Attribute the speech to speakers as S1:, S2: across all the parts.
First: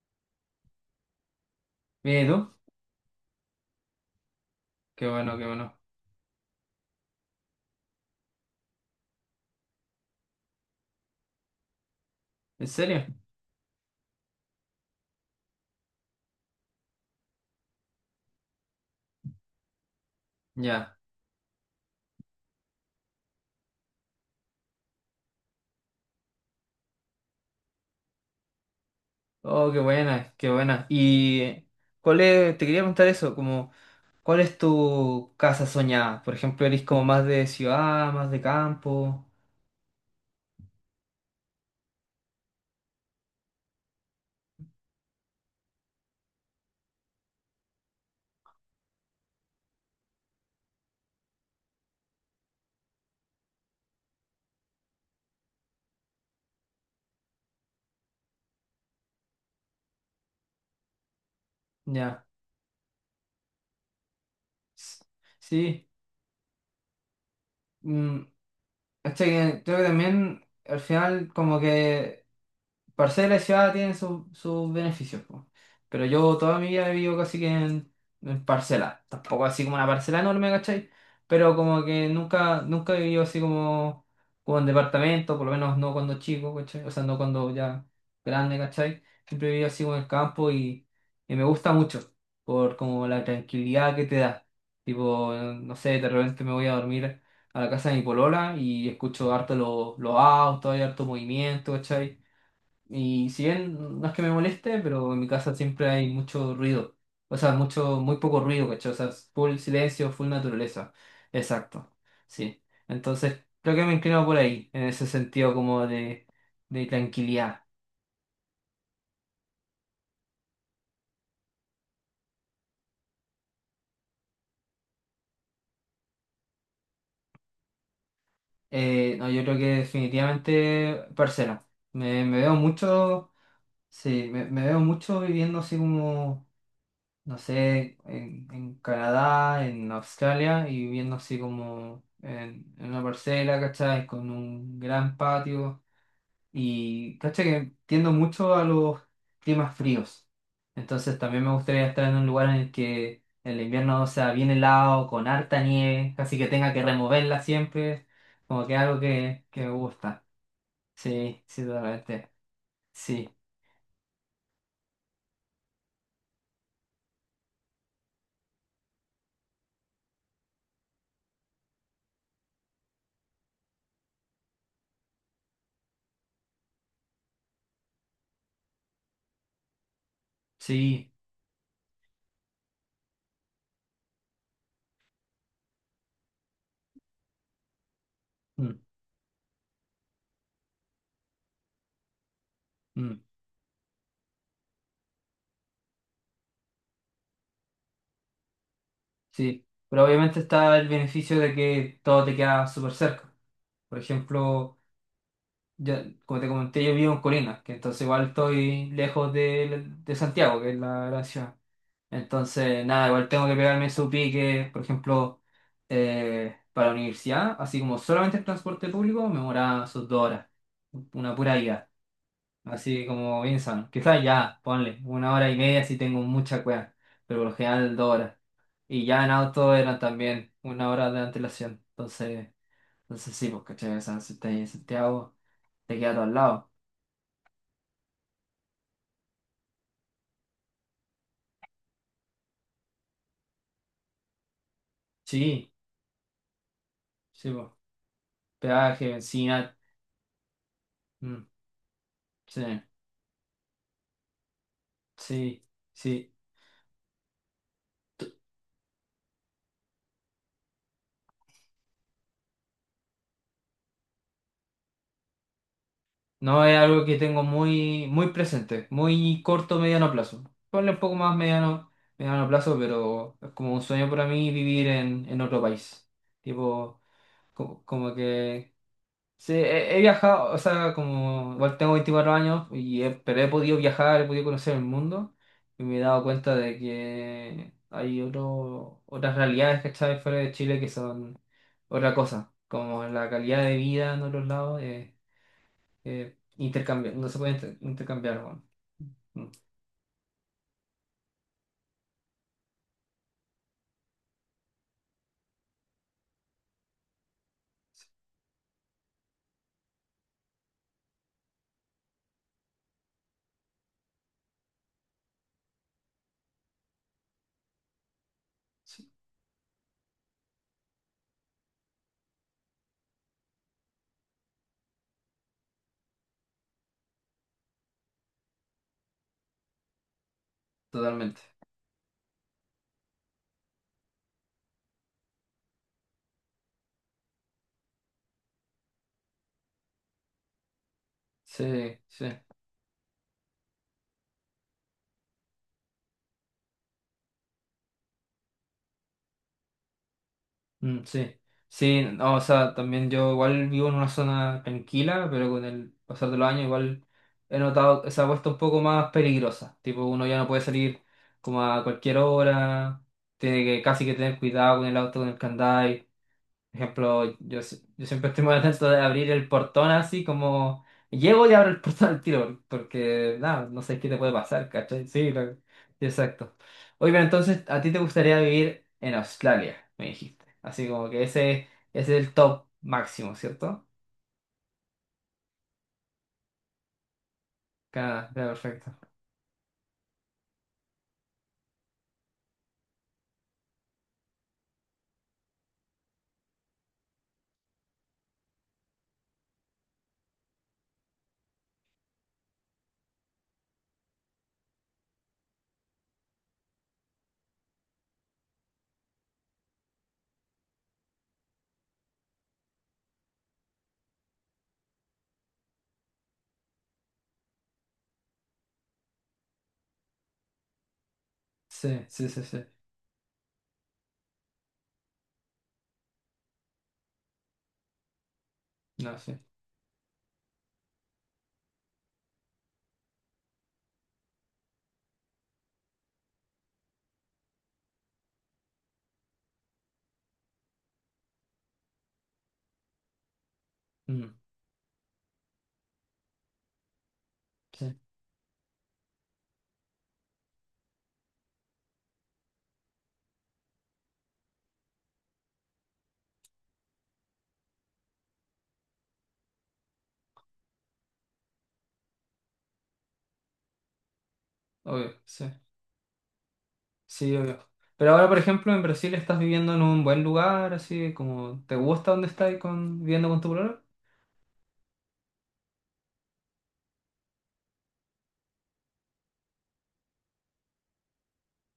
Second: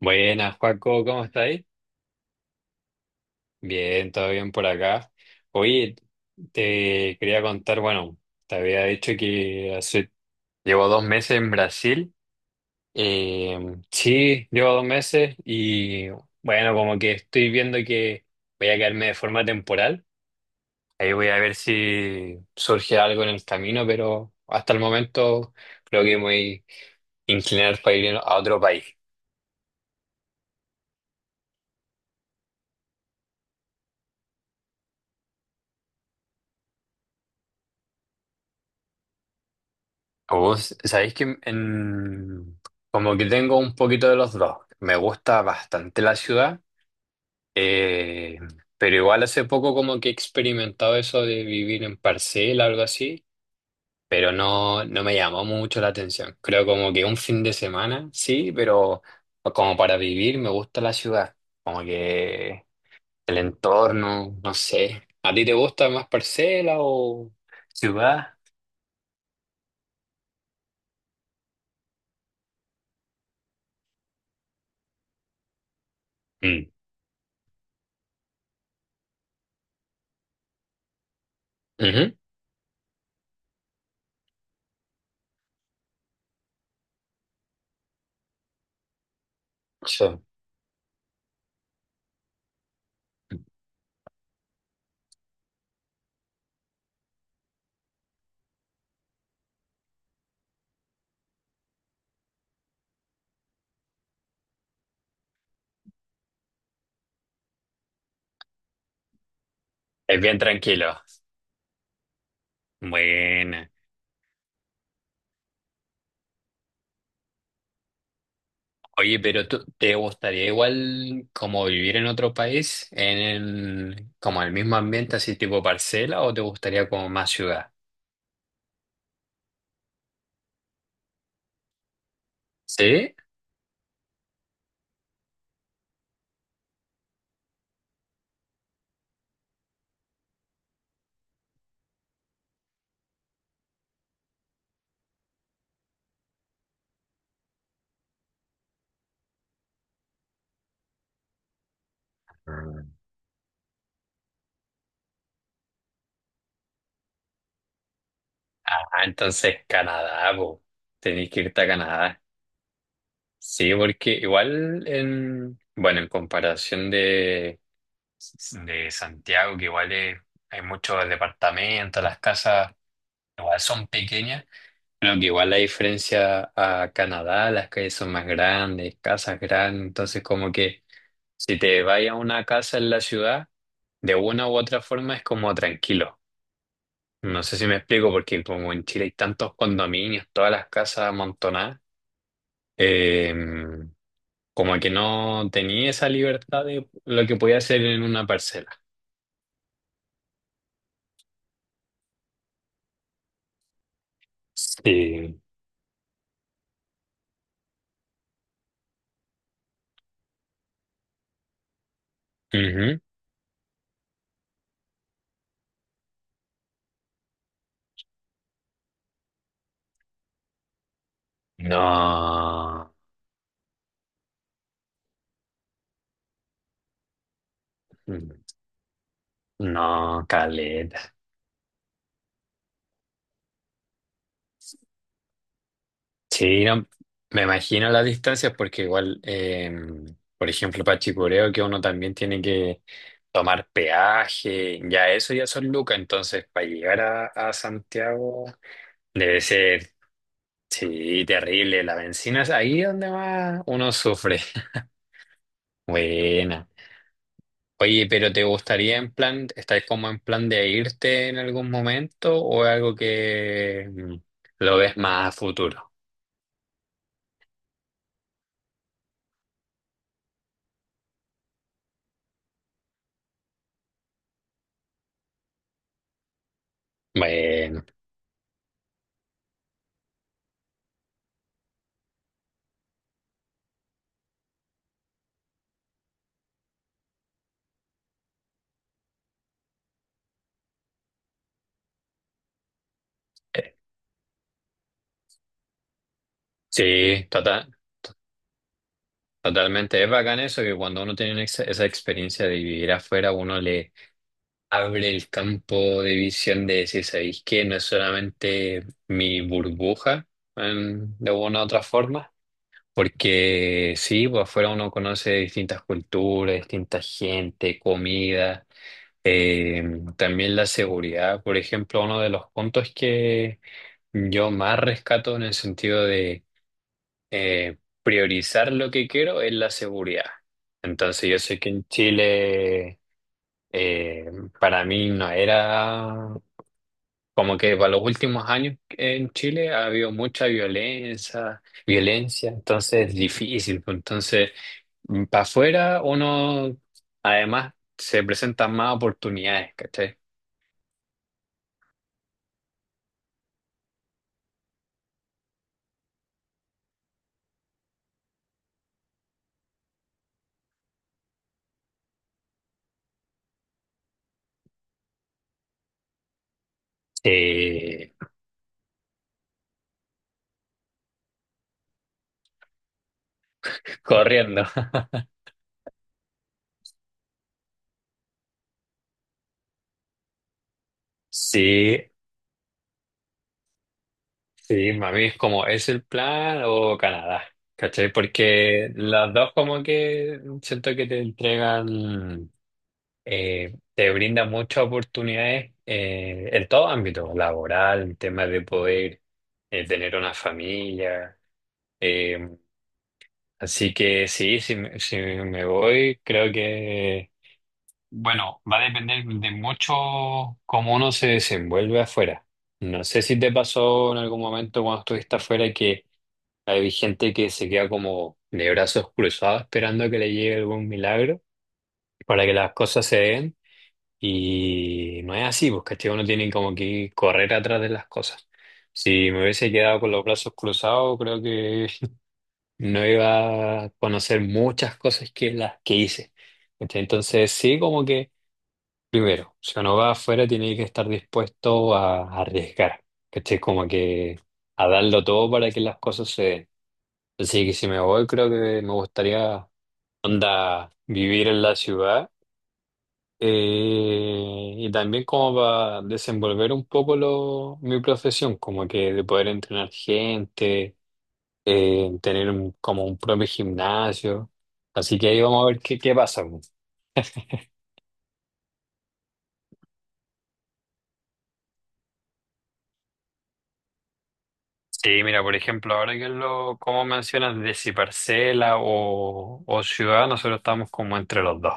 S1: Buenas, Joaco, ¿cómo estáis?
S2: Mira, ¿y tú?
S1: Bien, todo bien por
S2: Qué
S1: acá.
S2: bueno, qué bueno.
S1: Oye, te quería contar, bueno, te había dicho que hace, llevo 2 meses en Brasil.
S2: ¿En serio?
S1: Eh, sí, llevo 2 meses y bueno, como que estoy viendo que voy a quedarme de forma temporal.
S2: Ya.
S1: Ahí voy a ver si surge algo en el camino, pero hasta el momento creo que me voy a inclinar para ir a otro país.
S2: Oh, qué buena, qué buena. Y cuál es, te quería preguntar eso, como, ¿cuál es tu casa soñada? Por ejemplo, ¿eres como más de ciudad, más de campo?
S1: Oh, sabéis que como que tengo un poquito de los dos. Me gusta bastante la ciudad, eh, pero igual hace poco como que he experimentado eso de vivir en parcela, algo así, pero no, no me llamó mucho la atención. Creo como que un fin de semana, sí, pero como para vivir me gusta la ciudad, como
S2: Ya.
S1: que el entorno, no
S2: S-
S1: sé. ¿A ti te
S2: Sí.
S1: gusta más parcela o
S2: Mm.
S1: ciudad?
S2: ¿Cachai? Que Creo que también al final como que parcela y ciudad tienen sus beneficios, po. Pero yo toda mi
S1: Mm.
S2: vida he vivido casi que en parcela. Tampoco así como una parcela enorme, ¿cachai? Pero como que
S1: Ujú.
S2: nunca, nunca he vivido así como en departamento, por lo menos no cuando chico, ¿cachai? O sea, no cuando ya grande, ¿cachai? Siempre he vivido así como en
S1: Sí.
S2: el campo y me gusta mucho por como la tranquilidad que te da. Tipo, no sé, de repente me voy a dormir a la casa de mi polola y escucho harto los autos, hay harto movimiento, ¿cachai? Y si bien no es que me moleste, pero en mi casa siempre hay mucho ruido. O sea, mucho, muy poco ruido, ¿cachai? O sea, es full silencio,
S1: Es
S2: full
S1: bien
S2: naturaleza.
S1: tranquilo.
S2: Exacto. Sí. Entonces,
S1: Buena.
S2: creo que me inclino por ahí, en ese sentido como de tranquilidad.
S1: Oye, pero tú, ¿te gustaría igual como vivir en otro país, en el, como el mismo ambiente, así tipo parcela, o te gustaría como más ciudad?
S2: No, yo creo que definitivamente parcela. Me veo
S1: ¿Sí?
S2: mucho, sí, me veo mucho viviendo así como no sé, en, Canadá, en Australia, y viviendo así como en una parcela, ¿cachai? Con un gran patio. Y, ¿cachai? Que tiendo mucho a los climas fríos. Entonces también me gustaría estar en un lugar en el
S1: Mm.
S2: que el invierno sea bien helado, con harta nieve, casi que tenga que removerla siempre. Como que algo
S1: Ah,
S2: que,
S1: entonces
S2: que me gusta.
S1: Canadá, po. Tenés que
S2: Sí,
S1: irte
S2: sí,
S1: a Canadá.
S2: totalmente. Sí,
S1: Sí, porque igual en, bueno, en comparación de Santiago, que igual hay muchos departamentos, las casas igual son pequeñas. Bueno, que igual la diferencia a Canadá, las calles son más grandes, casas grandes, entonces como que
S2: sí.
S1: si te vas a una casa en la ciudad, de una u otra forma es como tranquilo. No sé si me explico, porque como
S2: Mm,
S1: en Chile hay tantos condominios, todas las casas amontonadas,
S2: mm.
S1: eh, como que no tenía esa libertad de lo que podía hacer en una parcela.
S2: Sí, pero obviamente está el beneficio de que todo te queda súper cerca. Por ejemplo,
S1: Sí.
S2: yo, como te comenté, yo vivo en Colinas, que entonces igual estoy lejos de, Santiago, que es la gran ciudad. Entonces,
S1: Ujú.
S2: nada, igual tengo que pegarme su pique, por ejemplo, para la universidad, así como solamente el transporte público, me demoraba sus 2 horas, una pura ida,
S1: No,
S2: así como bien sano. Quizás ya, ponle, 1 hora y media si tengo mucha cueva, pero por lo general 2 horas. Y ya en auto era
S1: no,
S2: también 1 hora
S1: caleta.
S2: de antelación. entonces, sí, pues, ¿cachai? O sea, si estás en Santiago, te queda todo al
S1: Sí,
S2: lado.
S1: no, me imagino las distancias porque igual, por ejemplo, para Chicureo que uno también tiene que tomar peaje, ya eso ya son
S2: Sí,
S1: lucas, entonces para llegar a,
S2: sí,
S1: a
S2: pues.
S1: Santiago
S2: Peaje,
S1: debe
S2: benzina.
S1: ser, sí,
S2: Mm,
S1: terrible, la bencina es
S2: sí,
S1: ahí donde más uno sufre.
S2: sí, sí.
S1: Buena. Oye, pero ¿te gustaría en plan, estáis como en plan de irte en algún momento o es algo que lo ves más a futuro?
S2: No es algo que tengo muy, muy presente, muy corto, mediano plazo. Ponle un poco más mediano, mediano plazo, pero es como un sueño para mí vivir en otro país. Tipo,
S1: Bueno.
S2: como que sí, he viajado, o sea, como igual tengo 24 años, y pero he podido viajar, he podido conocer el mundo y me he dado cuenta de que hay otro, otras realidades, ¿cachai? Fuera de Chile que son otra cosa, como la calidad
S1: eh,
S2: de vida en otros lados,
S1: Sí,
S2: no se puede intercambiar, bueno. Mm.
S1: totalmente, es bacán eso, que cuando uno tiene una esa experiencia de vivir afuera, uno le abre el campo de visión de decir, ¿sabéis qué? No es solamente mi burbuja, de una u otra forma, porque sí, pues afuera uno conoce distintas culturas, distintas gente, comida,
S2: Sí,
S1: eh, también la seguridad, por ejemplo, uno de los puntos que yo más rescato en el sentido de eh, priorizar lo que quiero es la seguridad. Entonces yo
S2: totalmente.
S1: sé que en Chile eh, para mí no era como que para los últimos años en Chile ha habido mucha violencia,
S2: Sí, sí.
S1: violencia, entonces es difícil, pues. Entonces para afuera uno además se presentan más oportunidades, ¿cachai?
S2: Mm, sí, sí, no, o sea, también yo igual vivo en una zona tranquila, pero con el pasar de los años igual he notado, que se ha puesto un poco más peligrosa, tipo uno ya no puede salir como a cualquier hora, tiene que casi que tener cuidado con el auto, con el candado, por ejemplo, yo, yo
S1: Eh,
S2: siempre estoy muy atento de abrir el portón así como llego y abro el portón al tiro, porque nada, no sé qué te puede
S1: Corriendo.
S2: pasar, ¿cachai? Sí, exacto. Oye, pero entonces, ¿a ti te gustaría vivir en Australia? Me dijiste. Así como que ese,
S1: Sí,
S2: ese es el top máximo, ¿cierto?
S1: sí, a mí es como, ¿es el plan o Canadá? ¿Cachai?
S2: Canadá, ya,
S1: Porque
S2: perfecto.
S1: las dos como que siento que te entregan, te brindan muchas oportunidades en todo ámbito, laboral, en temas de poder tener una familia. eh, Así que sí, si me voy, creo que, bueno, va a depender de mucho cómo uno se desenvuelve afuera. No sé si te pasó en algún momento cuando estuviste afuera que hay gente que se queda como de brazos cruzados esperando a que le llegue algún milagro
S2: Sí, sí, sí,
S1: para que
S2: sí.
S1: las cosas se den y no es así, pues, ¿cachai? Uno tiene como que correr atrás de las cosas.
S2: No,
S1: Si
S2: sí.
S1: me hubiese quedado con los brazos cruzados, creo que no iba a conocer muchas cosas que las que hice. ¿Cachai? Entonces sí, como que primero, si uno va afuera tiene que estar dispuesto a arriesgar, ¿cachai? Como
S2: Mm,
S1: que a darlo todo para que las cosas se den. Así que si
S2: sí,
S1: me voy, creo que me gustaría, onda, vivir en la ciudad y también como para desenvolver un poco lo, mi profesión, como que de poder entrenar gente, tener como un propio gimnasio.
S2: obvio,
S1: Así que ahí
S2: sí.
S1: vamos a ver qué pasa, po.
S2: Sí, obvio. Pero ahora, por ejemplo, en Brasil estás viviendo en un buen lugar, así como, ¿te gusta donde estás viviendo con tu problema?
S1: Sí, mira, por ejemplo, ahora que lo, como mencionas, de si parcela o ciudad, nosotros estamos como entre los dos.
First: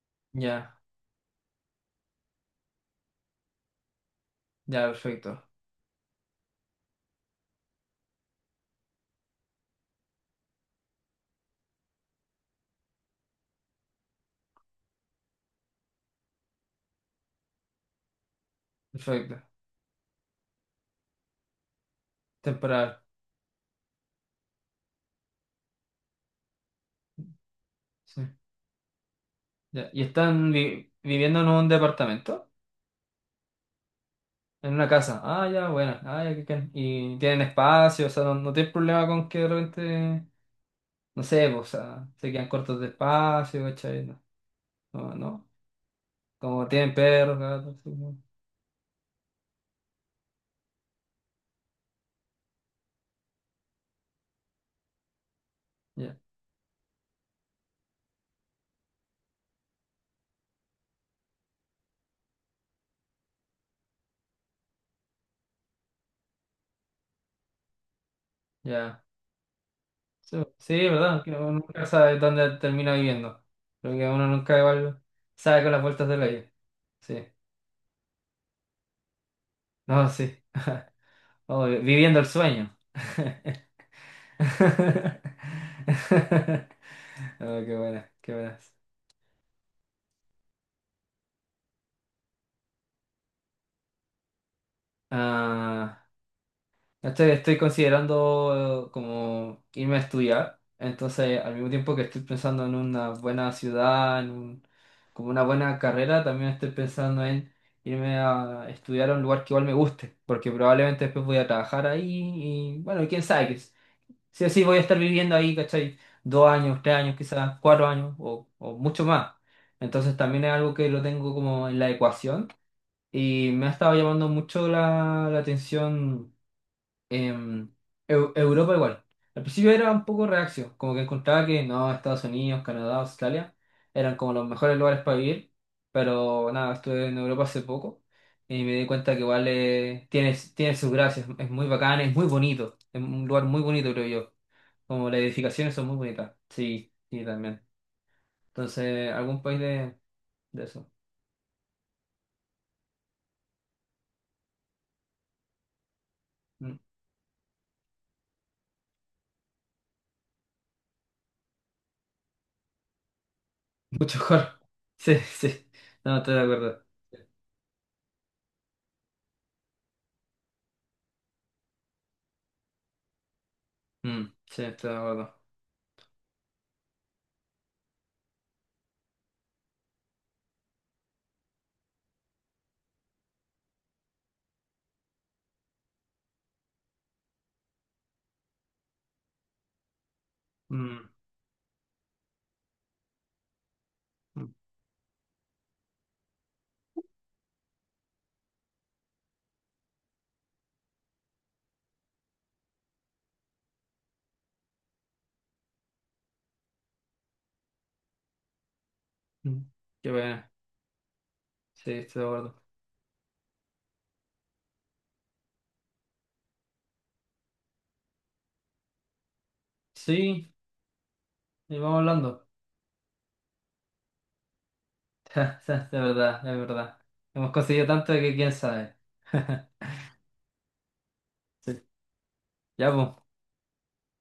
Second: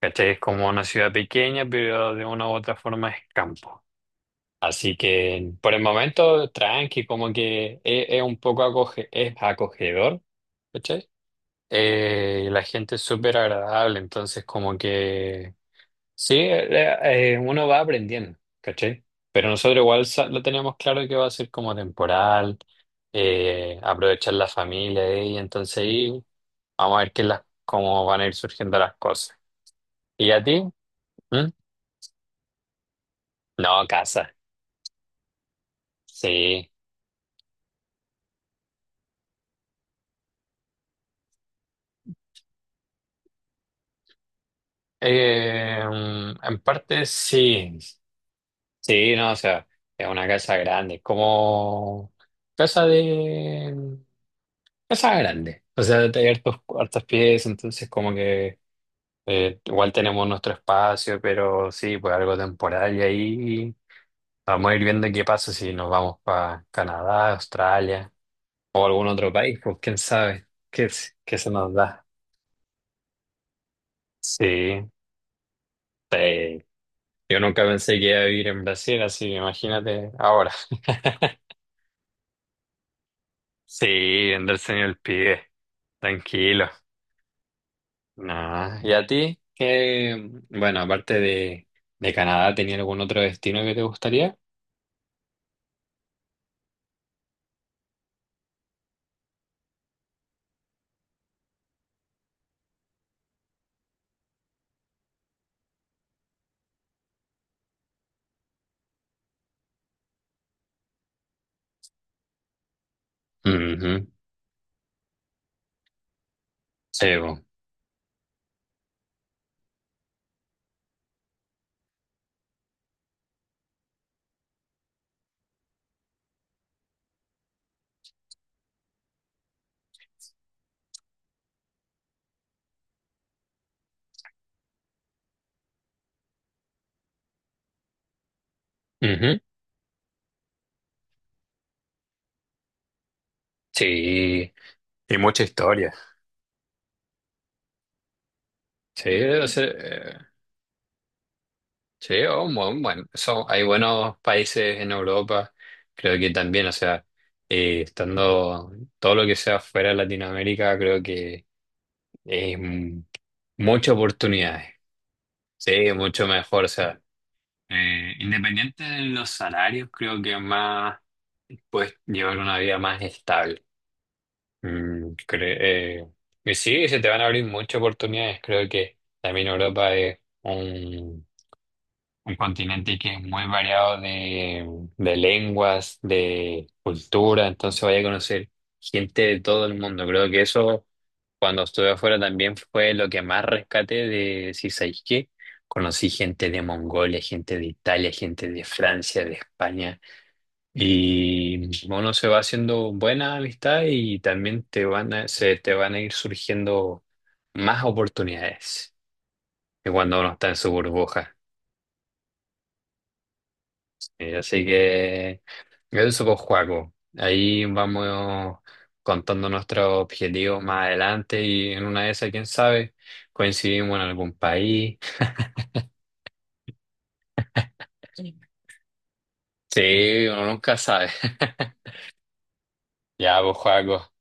S1: ¿Cachai? Es como
S2: Ya.
S1: una ciudad pequeña, pero de una u otra forma es campo.
S2: Ya,
S1: Así
S2: perfecto.
S1: que por el momento, tranqui, como que es un poco es acogedor, ¿cachai? Y la gente es súper agradable, entonces como que sí, uno va aprendiendo, ¿cachai?
S2: Perfecto.
S1: Pero nosotros igual lo teníamos claro que va a ser como temporal,
S2: Temporal.
S1: aprovechar la familia y entonces ahí vamos a ver cómo van
S2: Sí.
S1: a ir surgiendo las cosas.
S2: Ya. ¿Y
S1: ¿Y a
S2: están
S1: ti?
S2: viviendo
S1: ¿Mm?
S2: en un departamento?
S1: No, casa,
S2: En una casa. Ah, ya, bueno. Ah, ya.
S1: sí.
S2: Y tienen espacio, o sea, no, no tienen problema con que de repente, no sé, pues, o sea, se quedan cortos de espacio, ¿cachai? No, no. No.
S1: Eh, en
S2: Como tienen
S1: parte
S2: perros, gatos,
S1: sí,
S2: sí, no.
S1: sí, no, o sea, es una casa grande, como casa de casa grande, o sea,
S2: Ya,
S1: hay hartas piezas, entonces como que igual tenemos nuestro espacio, pero sí, pues algo temporal y ahí vamos a ir viendo qué pasa si nos vamos para Canadá, Australia o
S2: ya.
S1: algún otro país, pues quién
S2: Sí,
S1: sabe
S2: sí,
S1: qué,
S2: es verdad, que
S1: qué se
S2: uno
S1: nos
S2: nunca
S1: da.
S2: sabe dónde termina viviendo. Creo que uno nunca
S1: Sí.
S2: igual sabe con las vueltas de la vida.
S1: Sí,
S2: Sí.
S1: yo nunca pensé que iba a vivir en Brasil, así que
S2: No,
S1: imagínate
S2: sí.
S1: ahora.
S2: Oh, viviendo el sueño.
S1: Sí, andarse en el pibe, tranquilo.
S2: Oh, qué buenas, qué buenas.
S1: No. ¿Y a ti? ¿Qué, bueno, aparte de Canadá, tenía algún otro destino que te gustaría?
S2: Ah, estoy considerando como irme a estudiar, entonces al mismo tiempo que estoy pensando en una buena ciudad, como una buena carrera, también estoy pensando en irme a estudiar a un lugar que igual me guste, porque probablemente después voy a trabajar ahí y bueno, quién sabe,
S1: Ujú.
S2: sí o sí voy a estar viviendo ahí, ¿cachai? 2 años, tres
S1: Sí,
S2: años,
S1: bo.
S2: quizás 4 años o mucho más. Entonces también es algo que lo tengo como en la ecuación y me ha estado llamando mucho la atención em, Europa igual. Al principio era un poco reacio, como que encontraba que no, Estados Unidos, Canadá, Australia eran como los mejores lugares para vivir, pero nada, estuve en Europa hace poco y me di cuenta que
S1: Ujú.
S2: igual tiene sus gracias, es muy bacán, es muy bonito, es un lugar muy bonito creo yo,
S1: Sí,
S2: como
S1: y
S2: las
S1: mucha
S2: edificaciones son
S1: historia.
S2: muy bonitas, sí, sí también.
S1: Sí,
S2: Entonces, algún
S1: o
S2: país
S1: sea,
S2: de, de eso.
S1: sí, oh, bueno, bueno, hay buenos países en Europa, creo que también, o
S2: Mm,
S1: sea, estando todo lo que sea fuera de Latinoamérica, creo que Eh, muchas
S2: mucho mejor,
S1: oportunidades,
S2: sí, sí,
S1: sí,
S2: no,
S1: mucho
S2: estoy de
S1: mejor. O
S2: acuerdo.
S1: sea, independiente de los salarios, creo que más puedes llevar una vida más estable.
S2: Mm, sí, estoy de
S1: Mm,
S2: acuerdo.
S1: y sí, se te van a abrir muchas oportunidades. Creo que también Europa es un continente que es muy variado de lenguas, de cultura, entonces vaya a conocer gente de todo el mundo. Creo que eso,
S2: Mm.
S1: cuando estuve afuera, también fue lo que más rescaté
S2: Mm.
S1: de si sabéis qué. Conocí gente de Mongolia, gente de Italia, gente de Francia, de España. Y uno se va haciendo buena amistad y también te van a, se te van a ir surgiendo más oportunidades
S2: Mm.
S1: que
S2: Qué
S1: cuando uno está
S2: pena.
S1: en su burbuja.
S2: Sí, estoy de acuerdo.
S1: Así que eso, pues, Joaco. Ahí vamos contando nuestros
S2: Sí,
S1: objetivos más adelante y
S2: y
S1: en
S2: vamos
S1: una de esas,
S2: hablando.
S1: quién sabe, coincidimos en algún país.
S2: De verdad, de verdad. Hemos conseguido tanto que quién sabe.
S1: Sí, uno nunca sabe.
S2: Sí. Ya, pues,
S1: Ya, pues, Joaco,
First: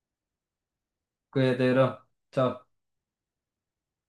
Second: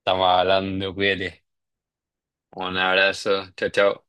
S1: estamos hablando, cuídate.
S2: cuídate, bro.
S1: Un
S2: Chao.
S1: abrazo, chao, chao.